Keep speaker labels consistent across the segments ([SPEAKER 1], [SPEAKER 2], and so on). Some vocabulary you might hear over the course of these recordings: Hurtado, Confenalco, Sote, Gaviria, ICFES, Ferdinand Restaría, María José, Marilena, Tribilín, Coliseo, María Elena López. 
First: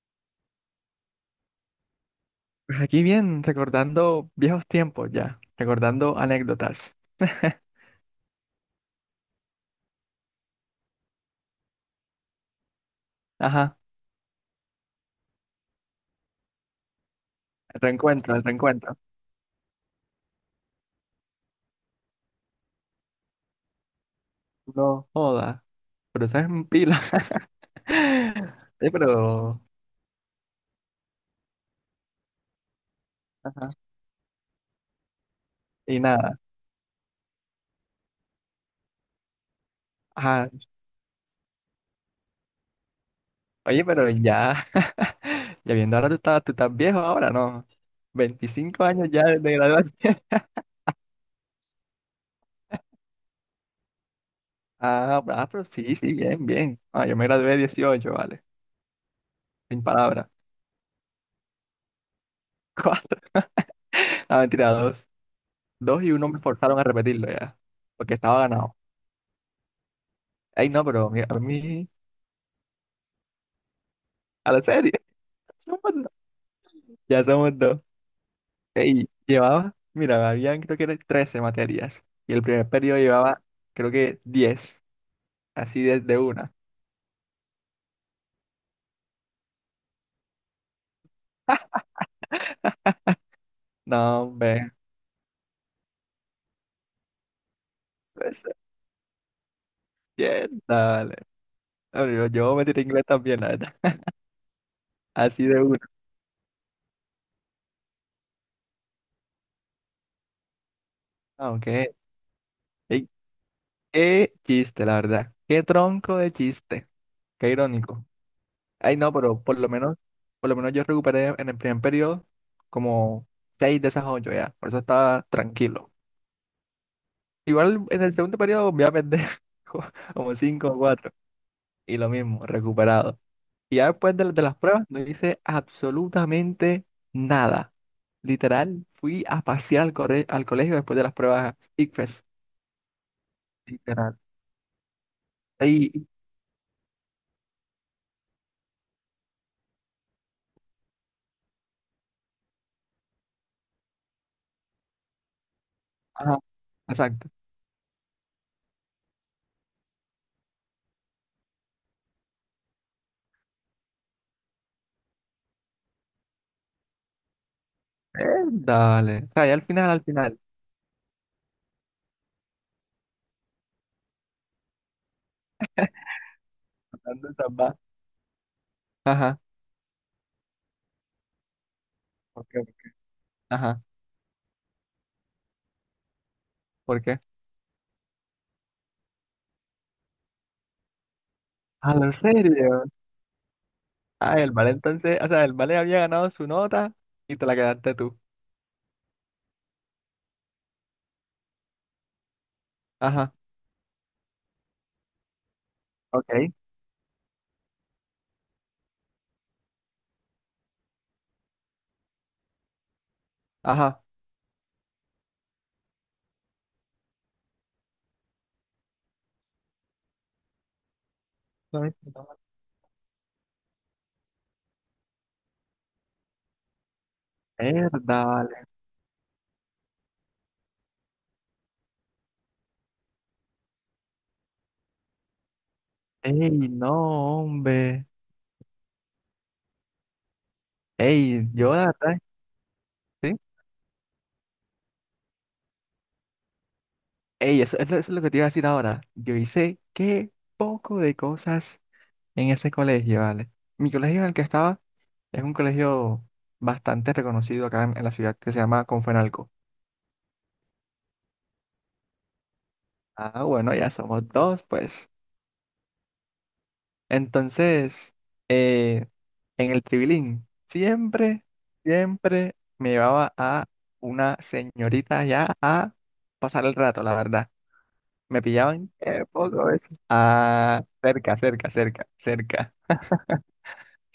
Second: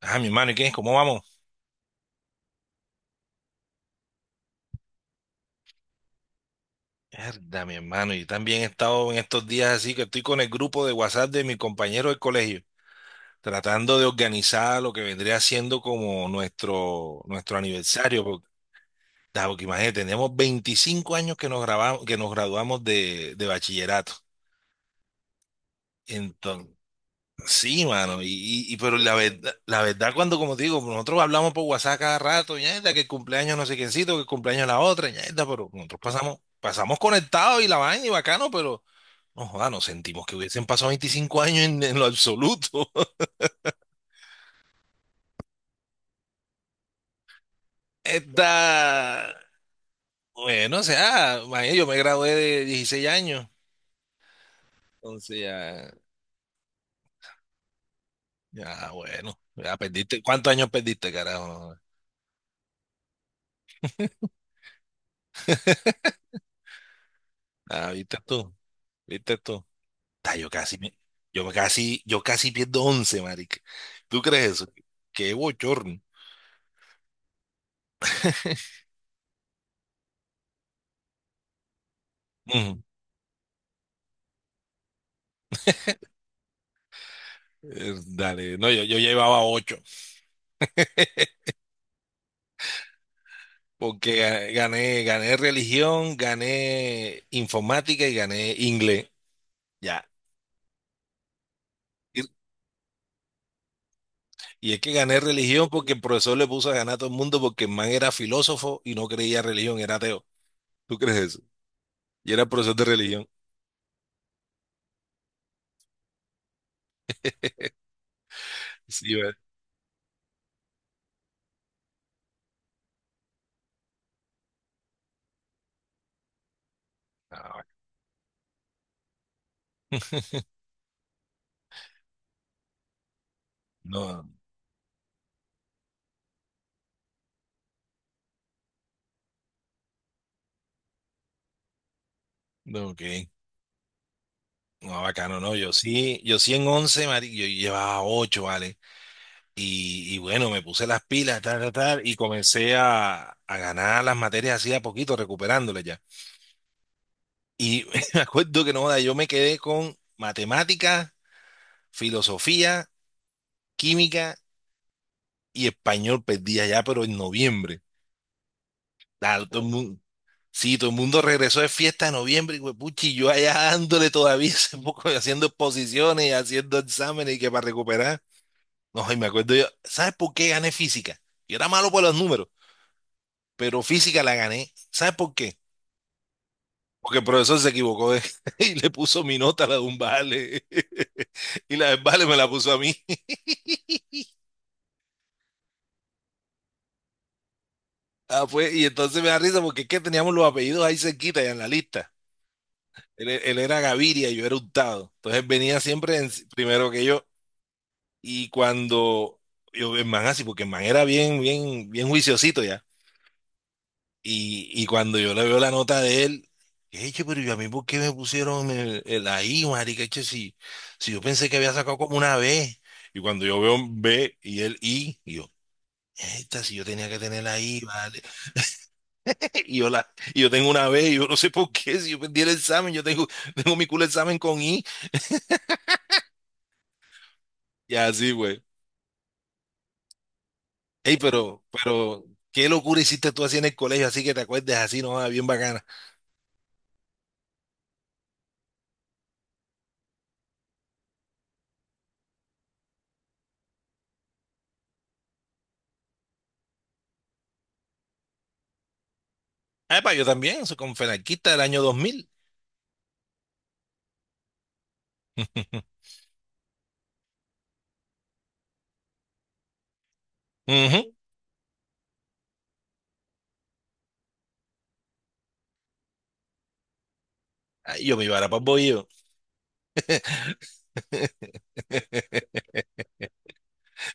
[SPEAKER 1] Ah, mi hermano, ¿y qué? ¿Cómo vamos?
[SPEAKER 2] Pues aquí bien, recordando viejos tiempos ya, recordando anécdotas.
[SPEAKER 1] Mierda, mi hermano, yo también he estado en estos días, así que estoy con el grupo de WhatsApp de mi compañero del colegio,
[SPEAKER 2] Ajá,
[SPEAKER 1] tratando de organizar lo que vendría siendo como nuestro aniversario,
[SPEAKER 2] reencuentro, el
[SPEAKER 1] porque,
[SPEAKER 2] reencuentro.
[SPEAKER 1] da, porque imagínate, tenemos 25 años que nos grabamos, que nos graduamos de bachillerato.
[SPEAKER 2] No joda, pero eso es un
[SPEAKER 1] Entonces.
[SPEAKER 2] pila.
[SPEAKER 1] Sí, mano, y, y- y
[SPEAKER 2] Sí,
[SPEAKER 1] pero la verdad,
[SPEAKER 2] pero,
[SPEAKER 1] cuando, como te digo, nosotros hablamos por WhatsApp cada rato, ñaeta, que el cumpleaños no
[SPEAKER 2] ajá,
[SPEAKER 1] sé quiéncito, que el cumpleaños la otra, ñaeta, pero
[SPEAKER 2] y
[SPEAKER 1] nosotros
[SPEAKER 2] nada.
[SPEAKER 1] pasamos conectados y la vaina y bacano, pero no joda, nos sentimos que
[SPEAKER 2] Ajá,
[SPEAKER 1] hubiesen pasado 25 años, en lo absoluto.
[SPEAKER 2] oye, pero ya, ya viendo ahora tú estás viejo ahora, ¿no? 25 años ya
[SPEAKER 1] Está,
[SPEAKER 2] de graduación.
[SPEAKER 1] bueno, o sea, imagínate, yo me gradué de 16 años,
[SPEAKER 2] Ah,
[SPEAKER 1] entonces
[SPEAKER 2] ah, pero
[SPEAKER 1] ya,
[SPEAKER 2] sí, sí, bien, bien. Ah, yo me gradué 18, vale,
[SPEAKER 1] ya, bueno, ya
[SPEAKER 2] sin
[SPEAKER 1] perdiste.
[SPEAKER 2] palabras.
[SPEAKER 1] ¿Cuántos años perdiste, carajo?
[SPEAKER 2] Ah, mentira, dos. Dos y uno me forzaron a repetirlo ya,
[SPEAKER 1] Ah,
[SPEAKER 2] porque
[SPEAKER 1] viste
[SPEAKER 2] estaba
[SPEAKER 1] tú,
[SPEAKER 2] ganado.
[SPEAKER 1] viste tú. Ta,
[SPEAKER 2] Ay, no, pero a mí,
[SPEAKER 1] yo casi pierdo once, marica. ¿Tú crees
[SPEAKER 2] a la
[SPEAKER 1] eso?
[SPEAKER 2] serie.
[SPEAKER 1] Qué
[SPEAKER 2] Somos
[SPEAKER 1] bochorno.
[SPEAKER 2] dos. Ya somos dos. Ey, llevaba, mira, habían creo que eran 13 materias. Y el primer
[SPEAKER 1] Ujú.
[SPEAKER 2] periodo llevaba, creo que 10. Así desde una.
[SPEAKER 1] Dale, no, yo llevaba 8 porque
[SPEAKER 2] No,
[SPEAKER 1] ga-
[SPEAKER 2] hombre,
[SPEAKER 1] gané, gané religión, gané informática y
[SPEAKER 2] pues.
[SPEAKER 1] gané inglés. Ya.
[SPEAKER 2] Bien, dale. No,
[SPEAKER 1] Y,
[SPEAKER 2] Yo me tiré inglés también, la verdad.
[SPEAKER 1] y es que gané
[SPEAKER 2] Así de
[SPEAKER 1] religión
[SPEAKER 2] una.
[SPEAKER 1] porque el profesor le puso a ganar a todo el mundo, porque el man era filósofo y no creía en religión, era ateo. ¿Tú crees eso?
[SPEAKER 2] Aunque,
[SPEAKER 1] Y era profesor de
[SPEAKER 2] ey,
[SPEAKER 1] religión.
[SPEAKER 2] qué chiste, la verdad. Qué tronco de chiste. Qué irónico. Ay, no,
[SPEAKER 1] Sí, ¿verdad?
[SPEAKER 2] pero por lo menos yo recuperé en el primer periodo como 6 de esas 8 ya. Por eso estaba tranquilo.
[SPEAKER 1] Ah,
[SPEAKER 2] Igual en el segundo periodo voy a perder co- como 5 o 4 y lo mismo, recuperado. Y ya después
[SPEAKER 1] no,
[SPEAKER 2] de las pruebas no hice absolutamente nada. Literal, fui a pasear al colegio después de las pruebas ICFES.
[SPEAKER 1] no, ok.
[SPEAKER 2] Literal.
[SPEAKER 1] No, bacano, no. Yo
[SPEAKER 2] Y,
[SPEAKER 1] sí, en 11 yo llevaba ocho, ¿vale? Y bueno, me puse las pilas, tal, tal, tal, y comencé a ganar las materias así a poquito, recuperándolas ya.
[SPEAKER 2] ajá, exacto.
[SPEAKER 1] Y me acuerdo que no, joda, yo me quedé con matemáticas, filosofía, química y español, perdía ya, pero en noviembre.
[SPEAKER 2] Eh, Dale. O
[SPEAKER 1] Claro,
[SPEAKER 2] sea, ya
[SPEAKER 1] todo
[SPEAKER 2] al
[SPEAKER 1] el
[SPEAKER 2] final,
[SPEAKER 1] mundo,
[SPEAKER 2] al final.
[SPEAKER 1] sí, todo el mundo regresó de fiesta en noviembre, y huepuchi, yo allá dándole todavía ese poco, haciendo exposiciones, haciendo
[SPEAKER 2] Tratando de
[SPEAKER 1] exámenes, y que para
[SPEAKER 2] salvar.
[SPEAKER 1] recuperar. No, y me
[SPEAKER 2] Ajá.
[SPEAKER 1] acuerdo yo, ¿sabes por qué gané física? Yo era malo por los
[SPEAKER 2] ¿Por
[SPEAKER 1] números,
[SPEAKER 2] qué?
[SPEAKER 1] pero
[SPEAKER 2] Ajá.
[SPEAKER 1] física la gané. ¿Sabes por qué?
[SPEAKER 2] ¿Por
[SPEAKER 1] Porque
[SPEAKER 2] qué?
[SPEAKER 1] el profesor se equivocó y le puso mi nota a la de un vale. Y la
[SPEAKER 2] Ah,
[SPEAKER 1] del
[SPEAKER 2] ¿en
[SPEAKER 1] vale me la puso a
[SPEAKER 2] serio?
[SPEAKER 1] mí.
[SPEAKER 2] Ah, el vale entonces, o sea, el vale había ganado su nota y te la quedaste tú.
[SPEAKER 1] Ah, pues, y entonces me da risa porque es que teníamos los apellidos ahí cerquita, ya en la lista. Él,
[SPEAKER 2] Ajá.
[SPEAKER 1] e- él era Gaviria y yo era Hurtado. Entonces venía siempre
[SPEAKER 2] Ok.
[SPEAKER 1] primero que yo. Y cuando yo, el man así, porque el man era bien, bien, bien juiciosito ya.
[SPEAKER 2] Ajá.
[SPEAKER 1] Y cuando yo le veo la nota de él, eche, pero yo, a mí, ¿por qué me pusieron el ahí, marica? Eche, si yo pensé que había
[SPEAKER 2] No,
[SPEAKER 1] sacado como una
[SPEAKER 2] no.
[SPEAKER 1] B. Y cuando yo veo un B y el I, y yo, esta, si yo tenía que tener la I, vale.
[SPEAKER 2] Verdad,
[SPEAKER 1] Y yo, y yo tengo una B, y yo no sé por qué, si yo perdí el examen, yo tengo, tengo mi culo examen con I.
[SPEAKER 2] ey, no,
[SPEAKER 1] Y
[SPEAKER 2] hombre.
[SPEAKER 1] así, güey. Ey,
[SPEAKER 2] Ey, yo la verdad,
[SPEAKER 1] qué locura hiciste
[SPEAKER 2] sí.
[SPEAKER 1] tú así en el colegio, así que te acuerdes. Así, no. Ah, bien bacana.
[SPEAKER 2] Ey, eso es lo que te iba a decir ahora. Yo hice qué poco de cosas en ese colegio, ¿vale? Mi colegio en el que estaba es un colegio bastante reconocido acá en la ciudad que se llama Confenalco.
[SPEAKER 1] Ah, pa, yo también, soy con fenarquista del año 2000.
[SPEAKER 2] Ah, bueno, ya somos dos, pues. Entonces, eh, en el Tribilín,
[SPEAKER 1] Ujú.
[SPEAKER 2] siempre me llevaba a una señorita ya a pasar el rato, la verdad.
[SPEAKER 1] Ay, yo me iba
[SPEAKER 2] Me
[SPEAKER 1] a para
[SPEAKER 2] pillaban,
[SPEAKER 1] Bohío.
[SPEAKER 2] poco a veces. Ah, cerca, cerca, cerca, cerca,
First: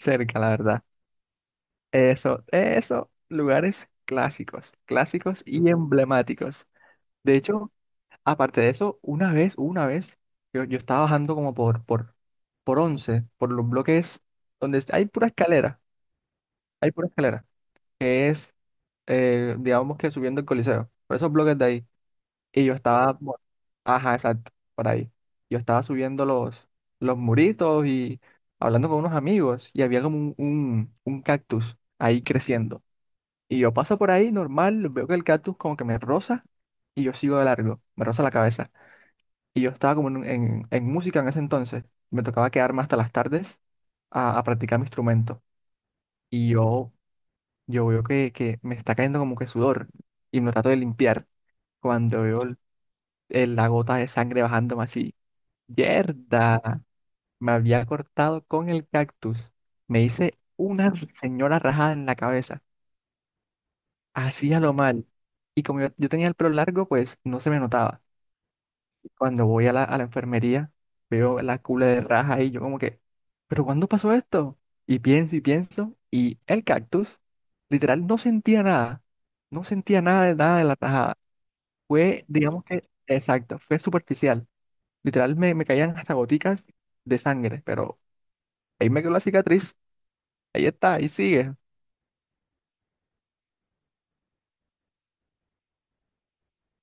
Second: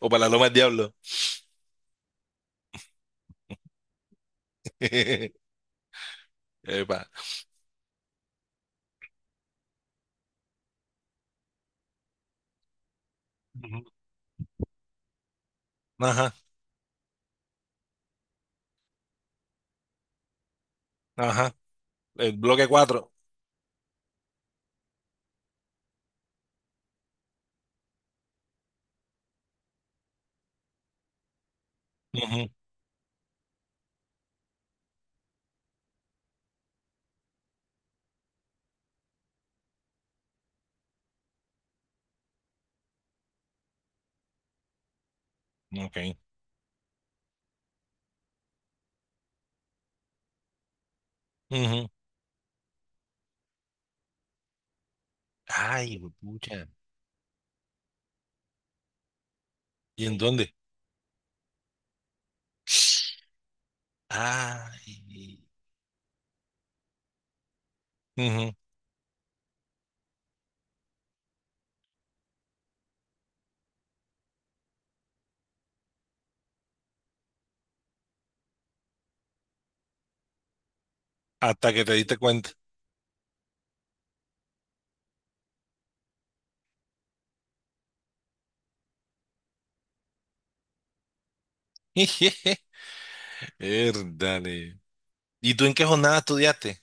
[SPEAKER 1] O para la Loma
[SPEAKER 2] la
[SPEAKER 1] del
[SPEAKER 2] verdad.
[SPEAKER 1] Diablo.
[SPEAKER 2] Eso, lugares clásicos, clásicos y emblemáticos.
[SPEAKER 1] Epa.
[SPEAKER 2] De hecho, aparte de eso, una vez, yo estaba bajando como por 11 por los
[SPEAKER 1] Ujú.
[SPEAKER 2] bloques donde
[SPEAKER 1] Ajá,
[SPEAKER 2] hay pura escalera, que es, digamos que subiendo el Coliseo, por esos
[SPEAKER 1] ajá.
[SPEAKER 2] bloques de ahí.
[SPEAKER 1] El
[SPEAKER 2] Y
[SPEAKER 1] bloque
[SPEAKER 2] yo
[SPEAKER 1] 4.
[SPEAKER 2] estaba, ajá, exacto, por ahí. Yo estaba subiendo los muritos y hablando con unos amigos y había como un cactus ahí creciendo. Y yo paso por ahí normal, veo que el cactus como que me roza y yo sigo de largo, me roza la cabeza. Y yo estaba como en música en ese entonces. Me tocaba quedarme hasta las tardes a practicar mi instrumento.
[SPEAKER 1] Ok.
[SPEAKER 2] Y yo veo que me está cayendo como que sudor y me lo trato de limpiar
[SPEAKER 1] Ujú.
[SPEAKER 2] cuando veo la gota de sangre bajándome así.
[SPEAKER 1] Ay, pucha.
[SPEAKER 2] Yerda, me había cortado con el cactus. Me
[SPEAKER 1] ¿Y en
[SPEAKER 2] hice
[SPEAKER 1] dónde?
[SPEAKER 2] una señora rajada en la cabeza. Hacía lo mal.
[SPEAKER 1] Ay.
[SPEAKER 2] Y como yo tenía el pelo largo, pues no se me notaba.
[SPEAKER 1] Ujú.
[SPEAKER 2] Cuando voy a la enfermería, veo la cule de raja y yo como que, ¿pero cuándo pasó esto? Y pienso y pienso, y el cactus, literal, no sentía nada. No sentía nada de nada de la rajada.
[SPEAKER 1] Hasta que te diste
[SPEAKER 2] Fue,
[SPEAKER 1] cuenta.
[SPEAKER 2] digamos que, exacto, fue superficial. Literal, me caían hasta goticas de sangre, pero ahí me quedó la cicatriz. Ahí está, ahí sigue.
[SPEAKER 1] Dale. ¿Y tú en qué jornada estudiaste?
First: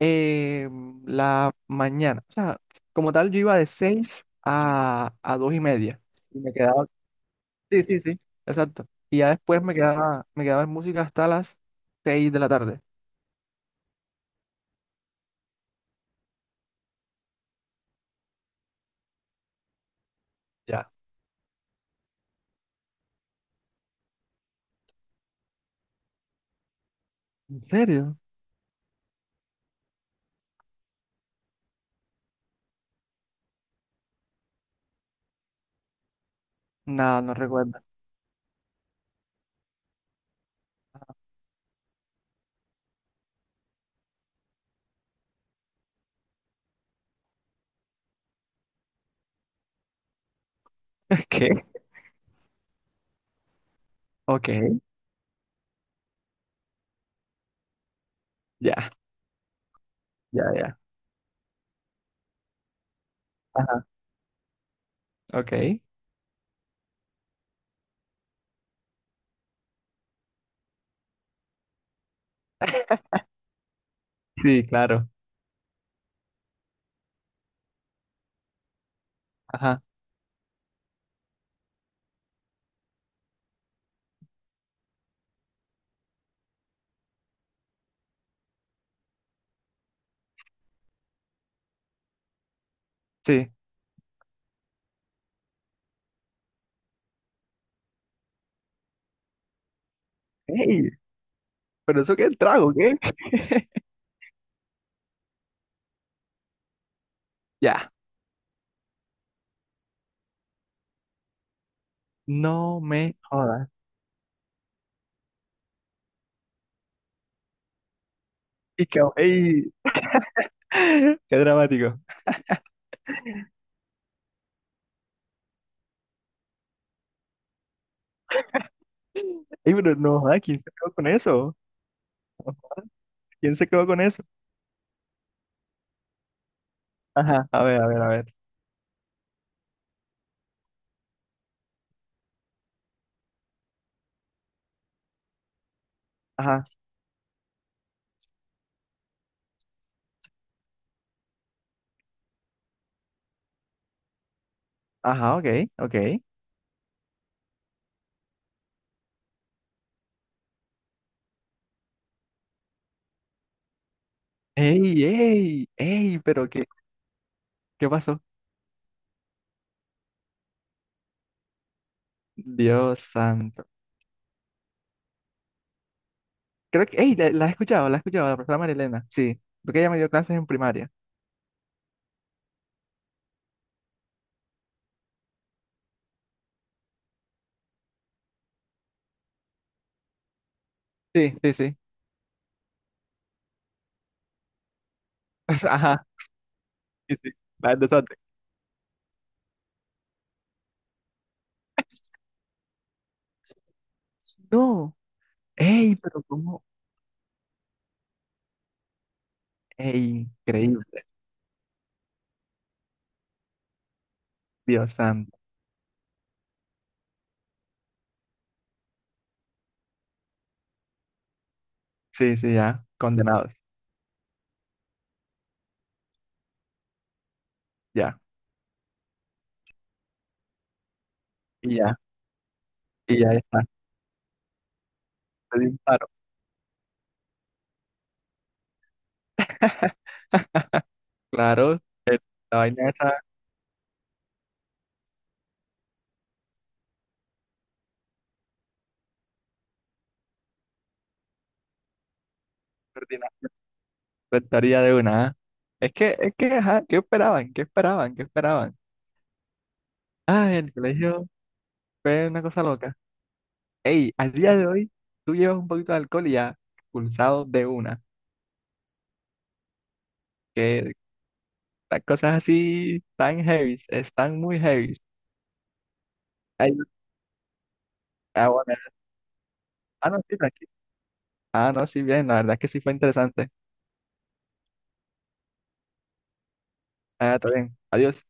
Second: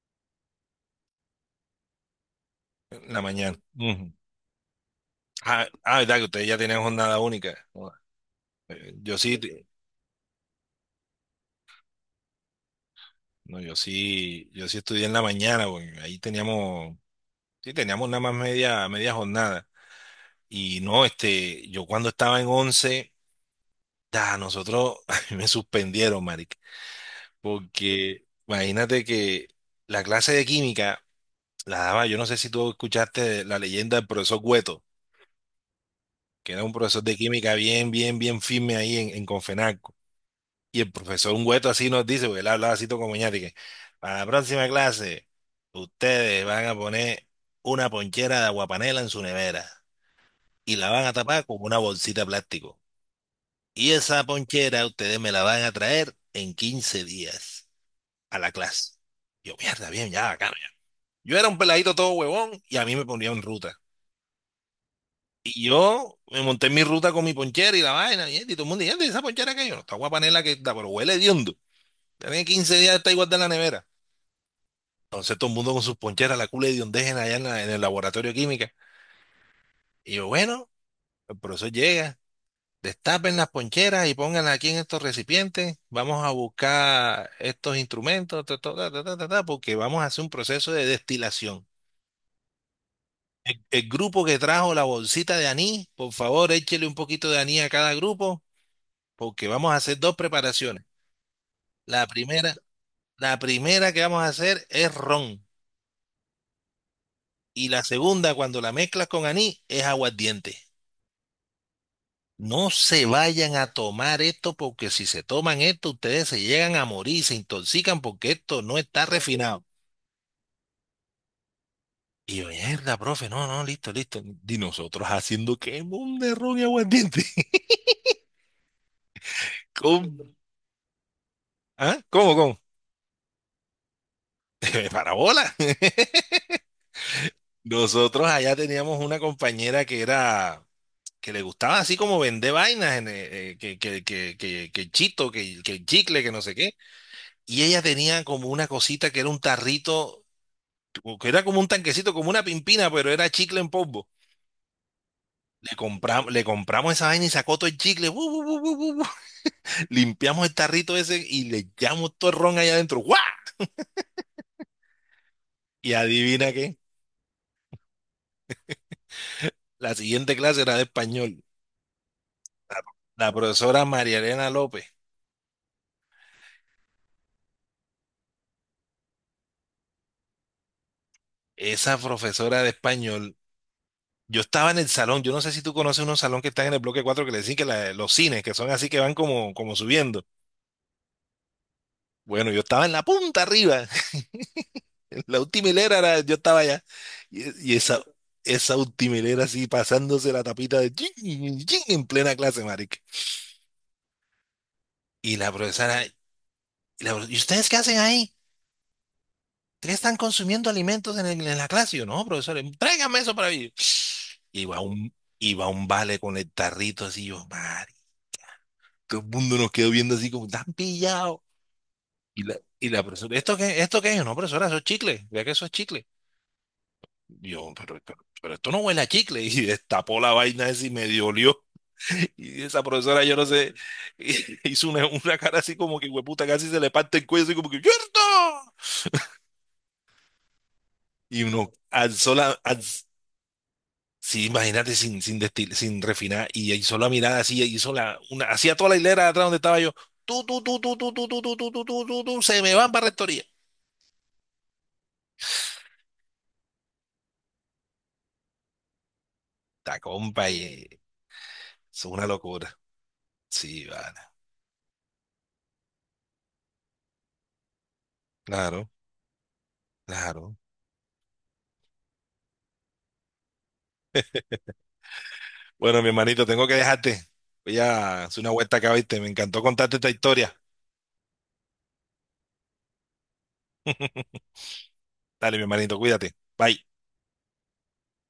[SPEAKER 2] Eh, la mañana. O sea,
[SPEAKER 1] En
[SPEAKER 2] como
[SPEAKER 1] la
[SPEAKER 2] tal, yo
[SPEAKER 1] mañana.
[SPEAKER 2] iba de
[SPEAKER 1] Ujú.
[SPEAKER 2] 6 a 2 y
[SPEAKER 1] Ah, ah,
[SPEAKER 2] media.
[SPEAKER 1] verdad que
[SPEAKER 2] Y
[SPEAKER 1] ustedes
[SPEAKER 2] me
[SPEAKER 1] ya tienen
[SPEAKER 2] quedaba.
[SPEAKER 1] jornada única.
[SPEAKER 2] Sí, sí,
[SPEAKER 1] Joda.
[SPEAKER 2] sí. Exacto.
[SPEAKER 1] Yo
[SPEAKER 2] Y ya
[SPEAKER 1] sí,
[SPEAKER 2] después me quedaba, en música hasta las 6 de la tarde.
[SPEAKER 1] no, yo sí estudié en la mañana, porque ahí teníamos... Sí, teníamos nada más media, jornada. Y
[SPEAKER 2] Ya.
[SPEAKER 1] no, este, yo cuando estaba en 11 da, nosotros, a mí me suspendieron, marica.
[SPEAKER 2] ¿En serio?
[SPEAKER 1] Porque imagínate que la clase de química la daba... Yo no sé si tú escuchaste la leyenda del profesor Güeto, que era un profesor de
[SPEAKER 2] No, no
[SPEAKER 1] química
[SPEAKER 2] recuerdo.
[SPEAKER 1] bien, bien, bien firme ahí en Confenalco. Y el profesor Güeto así nos dice, porque él hablaba así todo como ñate, que para la próxima clase, ustedes van a poner una ponchera de aguapanela en su nevera, y la van a tapar con
[SPEAKER 2] ¿Qué?
[SPEAKER 1] una bolsita de plástico. Y esa
[SPEAKER 2] Ok.
[SPEAKER 1] ponchera ustedes me la van a traer en 15 días a la
[SPEAKER 2] Ya,
[SPEAKER 1] clase. Yo, mierda, bien, ya,
[SPEAKER 2] ya,
[SPEAKER 1] bacano, ya.
[SPEAKER 2] ya.
[SPEAKER 1] Yo era un peladito todo huevón y a mí me ponía en ruta.
[SPEAKER 2] Ajá.
[SPEAKER 1] Y
[SPEAKER 2] Ok.
[SPEAKER 1] yo me monté en mi ruta con mi ponchera y la vaina, y todo el mundo, y esa ponchera que yo, no, está guapanela que está, pero huele hediondo. Tiene 15 días, está igual de en la nevera.
[SPEAKER 2] Sí, claro.
[SPEAKER 1] Entonces todo el mundo con sus poncheras, la cula de hediondez allá en en el laboratorio de química.
[SPEAKER 2] Ajá.
[SPEAKER 1] Y yo, bueno, el profesor llega: destapen las poncheras y pónganlas aquí en estos recipientes. Vamos a buscar estos instrumentos, ta, ta, ta, ta, ta, ta, ta, porque vamos a hacer un proceso de destilación.
[SPEAKER 2] Sí.
[SPEAKER 1] El grupo que trajo la bolsita de anís, por favor, échele un poquito de anís a cada grupo, porque vamos a hacer dos preparaciones.
[SPEAKER 2] Ey, pero
[SPEAKER 1] La
[SPEAKER 2] eso qué
[SPEAKER 1] primera,
[SPEAKER 2] trago, ¿qué?
[SPEAKER 1] que vamos a hacer es ron, y la
[SPEAKER 2] Ya.
[SPEAKER 1] segunda, cuando la mezclas con anís, es aguardiente. No
[SPEAKER 2] No
[SPEAKER 1] se
[SPEAKER 2] me
[SPEAKER 1] vayan a
[SPEAKER 2] jodas.
[SPEAKER 1] tomar esto, porque si se toman esto, ustedes se llegan a morir, se intoxican porque esto no
[SPEAKER 2] Y que,
[SPEAKER 1] está refinado.
[SPEAKER 2] ey, qué dramático.
[SPEAKER 1] Y yo, mierda, profe, no, no, listo, listo. Y nosotros haciendo que mon de ron y aguardiente.
[SPEAKER 2] Ey, pero
[SPEAKER 1] ¿Cómo?
[SPEAKER 2] no, ay, ¿quién se quedó con eso?
[SPEAKER 1] ¿Ah? ¿Cómo, cómo?
[SPEAKER 2] ¿Quién se quedó con eso?
[SPEAKER 1] Parabola.
[SPEAKER 2] Ajá, a ver, a ver, a
[SPEAKER 1] Nosotros
[SPEAKER 2] ver.
[SPEAKER 1] allá teníamos una compañera que era... Que le gustaba así como vender vainas, en, que el chito, que el chicle, que no sé
[SPEAKER 2] Ajá,
[SPEAKER 1] qué. Y ella tenía como una cosita que era un tarrito, o que era como un tanquecito, como una pimpina, pero era chicle en polvo.
[SPEAKER 2] ajá, ok, ok.
[SPEAKER 1] Le compramos esa vaina y sacó todo el chicle, bu, bu, bu, bu, bu, bu. Limpiamos el tarrito ese y le echamos todo el ron allá adentro. ¡Guau!
[SPEAKER 2] Ey, ey,
[SPEAKER 1] Y
[SPEAKER 2] ey, pero
[SPEAKER 1] adivina
[SPEAKER 2] ¿qué,
[SPEAKER 1] qué,
[SPEAKER 2] qué pasó?
[SPEAKER 1] la siguiente clase era de español.
[SPEAKER 2] Dios
[SPEAKER 1] La
[SPEAKER 2] santo.
[SPEAKER 1] profesora María Elena López,
[SPEAKER 2] Creo que, ey, la he escuchado, la he escuchado, la profesora Marilena, sí. Porque ella me dio clases en primaria.
[SPEAKER 1] esa profesora de español... Yo estaba en el salón. Yo no sé si tú conoces unos salón que están en el bloque cuatro, que le dicen que los cines, que son así, que van como, como subiendo.
[SPEAKER 2] Sí, sí, sí.
[SPEAKER 1] Bueno, yo estaba en la punta arriba. La última hilera
[SPEAKER 2] Ajá,
[SPEAKER 1] era, yo estaba allá.
[SPEAKER 2] sí, sí.
[SPEAKER 1] Y,
[SPEAKER 2] La
[SPEAKER 1] y
[SPEAKER 2] de
[SPEAKER 1] esa,
[SPEAKER 2] Sote.
[SPEAKER 1] esa última hilera así pasándose la tapita de chin, chin, chin, en plena clase, marica.
[SPEAKER 2] No,
[SPEAKER 1] Y la
[SPEAKER 2] ey,
[SPEAKER 1] profesora, y
[SPEAKER 2] pero ¿cómo?
[SPEAKER 1] ¿y ustedes qué hacen ahí? ¿Ustedes están
[SPEAKER 2] Ey,
[SPEAKER 1] consumiendo
[SPEAKER 2] increíble,
[SPEAKER 1] alimentos en en la clase? Y yo, no, profesor, tráigame eso para mí.
[SPEAKER 2] Dios santo.
[SPEAKER 1] Iba un vale con el tarrito así, yo, marica. Todo el mundo nos quedó viendo así como, tan pillado.
[SPEAKER 2] Sí, sí, ya,
[SPEAKER 1] Y la profesora,
[SPEAKER 2] condenados,
[SPEAKER 1] esto qué es? No, profesora, eso es chicle. Vea que eso es chicle. Yo,
[SPEAKER 2] ya,
[SPEAKER 1] pero esto no huele a chicle. Y destapó la vaina esa y me dolió.
[SPEAKER 2] y ya,
[SPEAKER 1] Y esa
[SPEAKER 2] y
[SPEAKER 1] profesora,
[SPEAKER 2] ya
[SPEAKER 1] yo no
[SPEAKER 2] está.
[SPEAKER 1] sé, hizo una cara
[SPEAKER 2] Le di
[SPEAKER 1] así
[SPEAKER 2] un
[SPEAKER 1] como que,
[SPEAKER 2] paro.
[SPEAKER 1] hueputa, casi se le parte el cuello, así como que, ¡cierto! Y uno
[SPEAKER 2] Claro, eh,
[SPEAKER 1] alzó la.
[SPEAKER 2] la vaina
[SPEAKER 1] alz-
[SPEAKER 2] esa
[SPEAKER 1] Sí, imagínate, sin refinar. Y hizo la mirada así, hizo la... Una, hacía toda la hilera de atrás donde estaba yo. Tú, se me van para
[SPEAKER 2] Ferdinand
[SPEAKER 1] rectoría.
[SPEAKER 2] Restaría de una, ¿ah? Es que, ajá, ¿qué esperaban? ¿Qué esperaban? ¿Qué esperaban?
[SPEAKER 1] Ta, compa,
[SPEAKER 2] Ah,
[SPEAKER 1] y,
[SPEAKER 2] el colegio
[SPEAKER 1] es una
[SPEAKER 2] fue una cosa
[SPEAKER 1] locura.
[SPEAKER 2] loca.
[SPEAKER 1] Sí,
[SPEAKER 2] Ey,
[SPEAKER 1] vale.
[SPEAKER 2] al día de hoy, tú llevas un poquito de alcohol y ya expulsado de una.
[SPEAKER 1] Claro, claro.
[SPEAKER 2] Que las cosas así tan heavy, están muy heavy.
[SPEAKER 1] Bueno, mi hermanito, tengo que
[SPEAKER 2] Ay,
[SPEAKER 1] dejarte. Voy a hacer
[SPEAKER 2] ah,
[SPEAKER 1] una
[SPEAKER 2] bueno.
[SPEAKER 1] vuelta acá, ¿viste? Me encantó contarte esta
[SPEAKER 2] Ah, no, sí,
[SPEAKER 1] historia.
[SPEAKER 2] tranquilo. Ah, no, sí, bien, la verdad es que sí fue interesante.
[SPEAKER 1] Dale, mi hermanito, cuídate. Bye.
[SPEAKER 2] Ah, está bien. Adiós.